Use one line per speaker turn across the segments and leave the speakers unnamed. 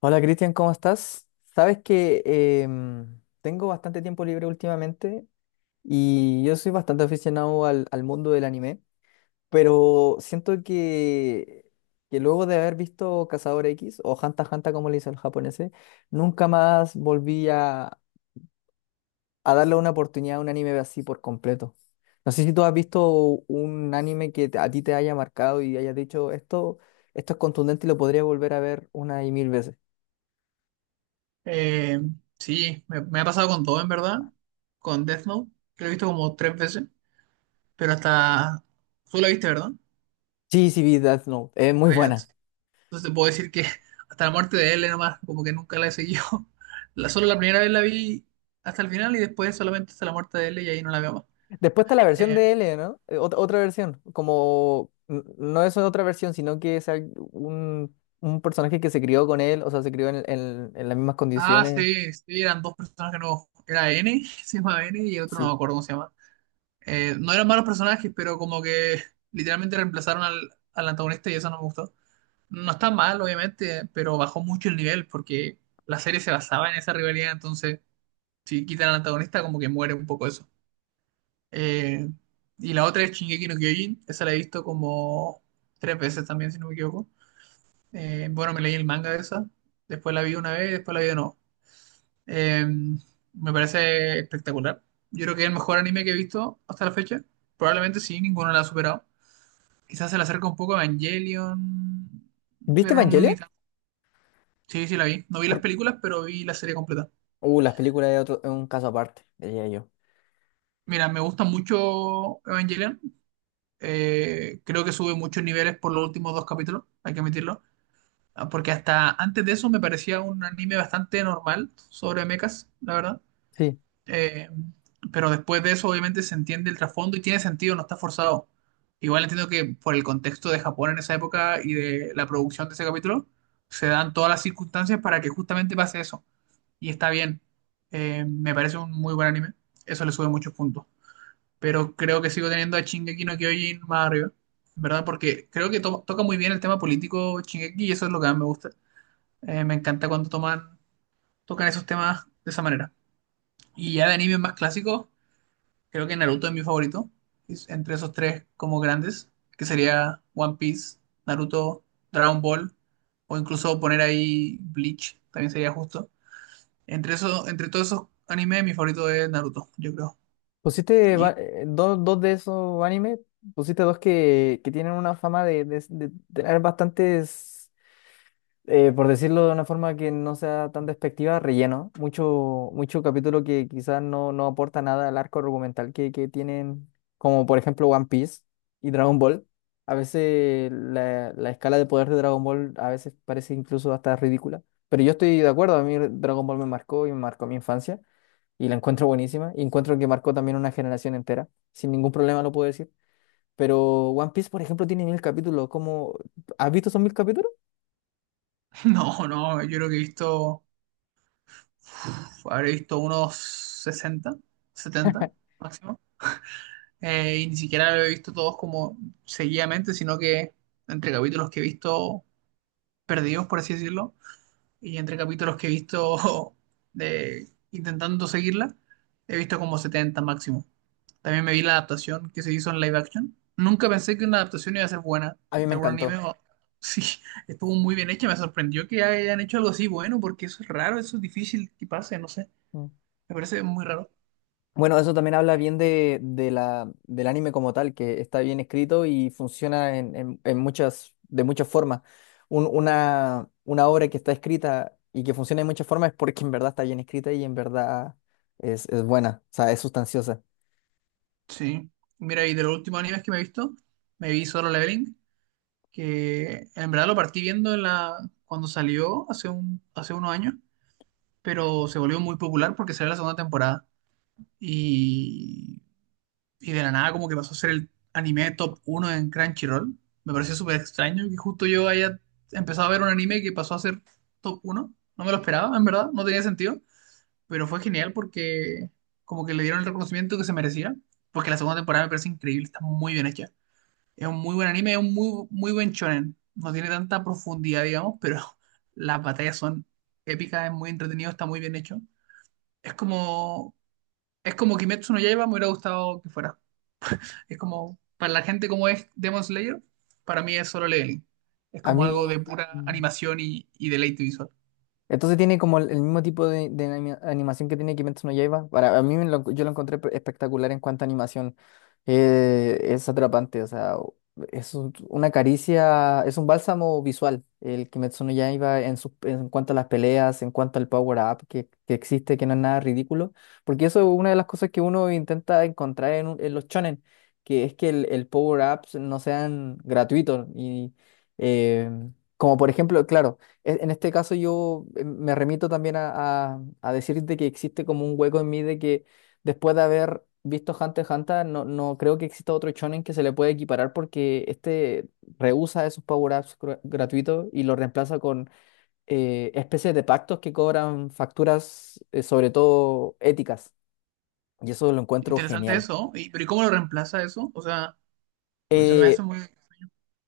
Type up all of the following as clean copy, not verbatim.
Hola Cristian, ¿cómo estás? Sabes que tengo bastante tiempo libre últimamente y yo soy bastante aficionado al mundo del anime, pero siento que luego de haber visto Cazador X o Hunter x Hunter como le dice el japonés, nunca más a darle una oportunidad a un anime así por completo. No sé si tú has visto un anime que a ti te haya marcado y hayas dicho esto, esto es contundente y lo podría volver a ver una y mil veces.
Eh, sí, me ha pasado con todo, en verdad. Con Death Note, que lo he visto como tres veces. Pero hasta... Tú la viste, ¿verdad?
Sí, sí, vi Death Note. Es muy
Ah, ya.
buena.
Entonces te puedo decir que hasta la muerte de L nomás, como que nunca la he seguido. Solo la primera vez la vi hasta el final y después solamente hasta la muerte de L y ahí no la veo más.
Después está la versión
Eh,
de L, ¿no? Otra versión. No es otra versión, sino que es un personaje que se crió con él, o sea, se crió en las mismas condiciones.
sí, sí, eran dos personajes nuevos. Era N, se llamaba N y el otro no me
Sí.
acuerdo cómo se llama. No eran malos personajes, pero como que literalmente reemplazaron al antagonista y eso no me gustó. No está mal, obviamente, pero bajó mucho el nivel porque la serie se basaba en esa rivalidad, entonces si quitan al antagonista como que muere un poco eso. Eh, y la otra es Shingeki no Kyojin, esa la he visto como tres veces también, si no me equivoco. Bueno, me leí el manga de esa, después la vi una vez, después la vi de nuevo. Eh, Me parece espectacular. Yo creo que es el mejor anime que he visto hasta la fecha. Probablemente sí, ninguno la ha superado. Quizás se le acerca un poco a Evangelion,
¿Viste
pero ni
Evangelion?
tanto. Sí, sí, la vi. No vi las
Por...
películas, pero vi la serie completa.
Las películas de otro, es un caso aparte, diría yo.
Mira, me gusta mucho Evangelion. Creo que sube muchos niveles por los últimos dos capítulos, hay que admitirlo. Ah, porque hasta antes de eso me parecía un anime bastante normal sobre mechas, la verdad.
Sí.
Eh, pero después de eso, obviamente, se entiende el trasfondo y tiene sentido, no está forzado. Igual entiendo que por el contexto de Japón en esa época y de la producción de ese capítulo, se dan todas las circunstancias para que justamente pase eso. Y está bien. Me parece un muy buen anime. Eso le sube muchos puntos. Pero creo que sigo teniendo a Shingeki no Kyojin más arriba, ¿verdad? Porque creo que toca muy bien el tema político Shingeki y eso es lo que más me gusta. Me encanta cuando tocan esos temas de esa manera. Y ya de animes más clásicos, creo que Naruto es mi favorito. Es entre esos tres como grandes, que sería One Piece, Naruto, Dragon Ball, o incluso poner ahí Bleach, también sería justo. Entre entre todos esos animes, mi favorito es Naruto, yo creo.
¿Pusiste
Y
dos de esos animes? ¿Pusiste dos que tienen una fama de, de tener bastantes. Eh, por decirlo de una forma que no sea tan despectiva, relleno. Mucho capítulo que quizás no aporta nada al arco argumental que tienen, como por ejemplo One Piece y Dragon Ball. A veces la escala de poder de Dragon Ball a veces parece incluso hasta ridícula. Pero yo estoy de acuerdo, a mí Dragon Ball me marcó y me marcó mi infancia y la encuentro buenísima y encuentro que marcó también una generación entera. Sin ningún problema lo puedo decir. Pero One Piece, por ejemplo, tiene mil capítulos. ¿Cómo? ¿Has visto esos mil capítulos?
no, no, yo creo que he uf, habré visto unos 60 70 máximo. Y ni siquiera lo he visto todos como seguidamente, sino que entre capítulos que he visto perdidos, por así decirlo, y entre capítulos que he visto de intentando seguirla, he visto como 70 máximo. También me vi la adaptación que se hizo en live action. Nunca pensé que una adaptación iba a ser buena
A mí me
de algún anime.
encantó.
Sí, estuvo muy bien hecha. Me sorprendió que hayan hecho algo así bueno, porque eso es raro, eso es difícil que pase, no sé. Me parece muy raro.
Bueno, eso también habla bien del anime como tal, que está bien escrito y funciona en muchas, de muchas formas. Una obra que está escrita y que funciona de muchas formas es porque en verdad está bien escrita y en verdad es buena, o sea, es sustanciosa.
Sí. Mira, y de los últimos animes que me he visto, me vi Solo Leveling, que en verdad lo partí viendo en la... cuando salió hace un... hace unos años pero se volvió muy popular porque salió la segunda temporada y, y de la nada como que pasó a ser el anime top uno en Crunchyroll. Me pareció súper extraño que justo yo haya empezado a ver un anime que pasó a ser top uno. No me lo esperaba, en verdad, no tenía sentido, pero fue genial porque como que le dieron el reconocimiento que se merecía, porque la segunda temporada me parece increíble, está muy bien hecha. Es un muy buen anime, es un muy, muy buen shonen. No tiene tanta profundidad, digamos, pero las batallas son épicas, es muy entretenido, está muy bien hecho. Es como, es como Kimetsu no Yaiba me hubiera gustado que fuera. Es como, para la gente como es Demon Slayer, para mí es solo leveling. Es
A
como
mí,
algo de pura animación y deleite visual.
entonces tiene como el mismo tipo de animación que tiene Kimetsu no Yaiba. Para a mí me yo lo encontré espectacular en cuanto a animación. Es atrapante, o sea, es una caricia, es un bálsamo visual. El Kimetsu no Yaiba en, en cuanto a las peleas, en cuanto al power up que existe, que no es nada ridículo. Porque eso es una de las cosas que uno intenta encontrar en, en los shonen, que es que el power ups no sean gratuitos y eh, como por ejemplo, claro, en este caso yo me remito también a decirte que existe como un hueco en mí de que después de haber visto Hunter x Hunter, no creo que exista otro shonen que se le pueda equiparar porque este rehúsa esos gratuitos y lo reemplaza con especies de pactos que cobran facturas, sobre todo éticas. Y eso lo encuentro
Interesante
genial.
eso, ¿no? Y, pero ¿y cómo lo reemplaza eso? O sea, se me
Eh,
hace muy...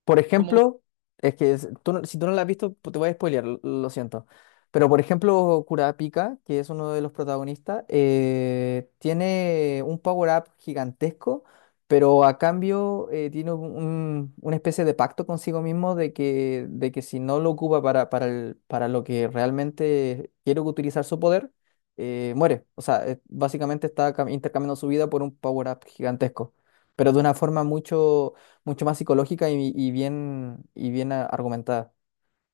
Por
Como,
ejemplo, es que tú si tú no la has visto, te voy a spoilear, lo siento. Pero por ejemplo, Kurapika, que es uno de los protagonistas, tiene un power-up gigantesco, pero a cambio tiene una especie de pacto consigo mismo de que si no lo ocupa para lo que realmente quiere utilizar su poder, muere. O sea, básicamente está intercambiando su vida por un power-up gigantesco, pero de una forma mucho mucho más psicológica y bien argumentada.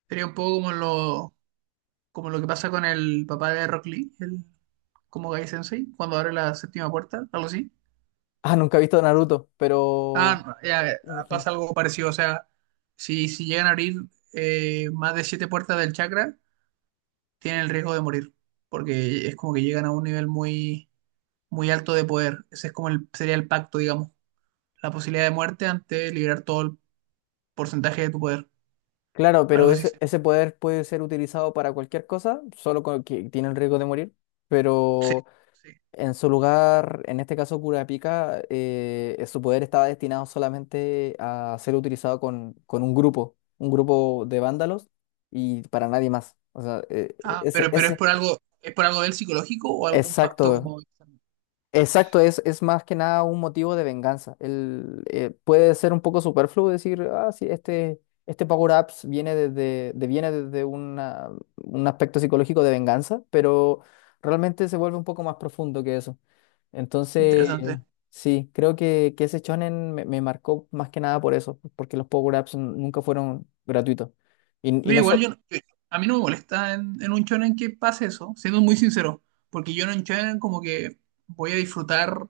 sería un poco como como lo que pasa con el papá de Rock Lee, como Gai Sensei, cuando abre la séptima puerta, algo así.
Ah, nunca he visto Naruto, pero
Ah, no, ya,
me imagino.
pasa algo parecido, o sea, si llegan a abrir más de siete puertas del chakra, tienen el riesgo de morir, porque es como que llegan a un nivel muy alto de poder. Ese es como sería el pacto, digamos, la posibilidad de muerte ante liberar todo el porcentaje de tu poder,
Claro, pero
algo así.
ese poder puede ser utilizado para cualquier cosa, solo con que tiene el riesgo de morir.
Sí,
Pero
sí.
en su lugar, en este caso Kurapika, su poder estaba destinado solamente a ser utilizado con un grupo de vándalos y para nadie más. O sea,
Ah, pero, pero
ese,
es por algo del psicológico o algún pacto
exacto,
como
exacto, es más que nada un motivo de venganza. El, puede ser un poco superfluo decir, ah, sí, este Power Ups viene viene desde un aspecto psicológico de venganza, pero realmente se vuelve un poco más profundo que eso. Entonces,
interesante.
sí, creo que ese shonen me marcó más que nada por eso, porque los Power Ups nunca fueron gratuitos. Y
Mira,
no
igual yo, a mí no me molesta en un shonen que pase eso, siendo muy sincero, porque yo en un shonen como que voy a disfrutar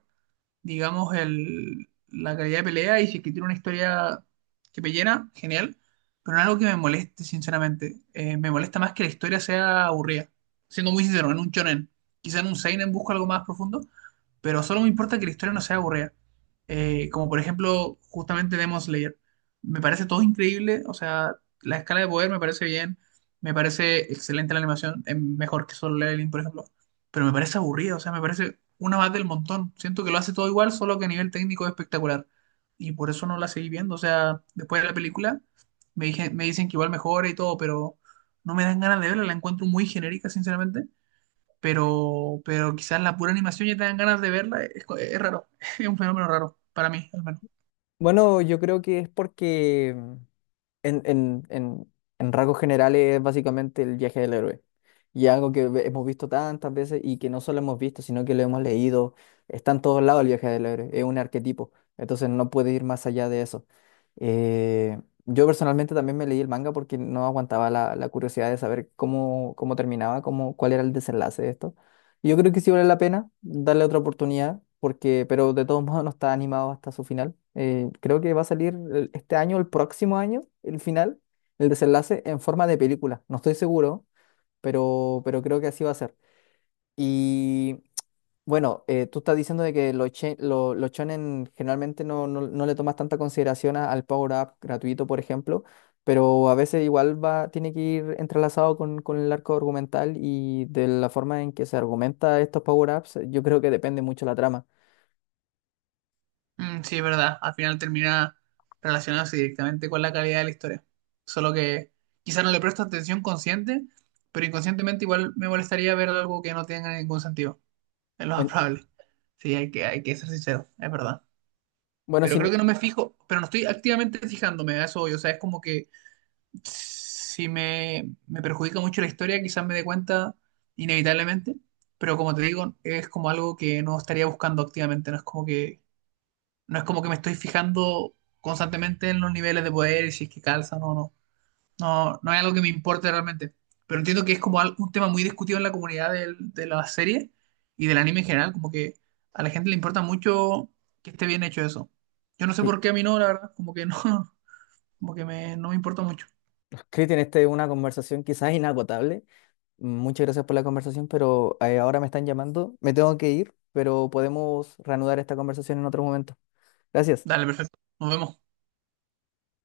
digamos, la calidad de pelea y si es que tiene una historia que me llena, genial, pero no es algo que me moleste, sinceramente. Me molesta más que la historia sea aburrida, siendo muy sincero, en un shonen. Quizá en un seinen busco algo más profundo, pero solo me importa que la historia no sea aburrida. Como por ejemplo, justamente Demon Slayer. Me parece todo increíble, o sea, la escala de poder me parece bien, me parece excelente la animación, es mejor que Solo Leveling, por ejemplo, pero me parece aburrido, o sea, me parece una más del montón. Siento que lo hace todo igual, solo que a nivel técnico es espectacular. Y por eso no la seguí viendo, o sea, después de la película me dije, me dicen que igual mejora y todo, pero no me dan ganas de verla, la encuentro muy genérica, sinceramente. Pero quizás la pura animación ya te dan ganas de verla, es raro, es un fenómeno raro, para mí, al menos.
bueno, yo creo que es porque En, en, en, en rasgos generales es básicamente el viaje del héroe. Y algo que hemos visto tantas veces y que no solo hemos visto, sino que lo hemos leído. Está en todos lados el viaje del héroe. Es un arquetipo. Entonces no puede ir más allá de eso. Eh, yo personalmente también me leí el manga porque no aguantaba la curiosidad de saber cómo, cómo terminaba, cómo, cuál era el desenlace de esto. Yo creo que sí vale la pena darle otra oportunidad, porque, pero de todos modos no está animado hasta su final. Creo que va a salir este año, el próximo año, el final, el desenlace en forma de película. No estoy seguro, pero creo que así va a ser. Y bueno, tú estás diciendo de que los, los shonen generalmente no le tomas tanta consideración al Power Up gratuito, por ejemplo, pero a veces igual va, tiene que ir entrelazado con el arco argumental y de la forma en que se argumenta estos Power Ups, yo creo que depende mucho la trama.
Mm, sí, es verdad. Al final termina relacionándose directamente con la calidad de la historia. Solo que quizás no le presto atención consciente, pero inconscientemente igual me molestaría ver algo que no tenga ningún sentido. Es lo más
En-
probable. Sí, hay hay que ser sincero, es verdad.
bueno,
Pero
si,
creo que no me fijo, pero no estoy activamente fijándome a eso hoy. O sea, es como que si me perjudica mucho la historia, quizás me dé cuenta inevitablemente. Pero como te digo, es como algo que no estaría buscando activamente. No es como que me estoy fijando constantemente en los niveles de poder y si es que calzan o no. No, no es algo que me importe realmente. Pero entiendo que es como un tema muy discutido en la comunidad de la serie y del anime en general. Como que a la gente le importa mucho que esté bien hecho eso. Yo no sé
sí,
por qué a mí no, la verdad. Como que no, como que no me importa mucho.
Cristian, esta es una conversación quizás inagotable. Muchas gracias por la conversación, pero ahora me están llamando, me tengo que ir, pero podemos reanudar esta conversación en otro momento. Gracias.
Dale, perfecto. Nos vemos.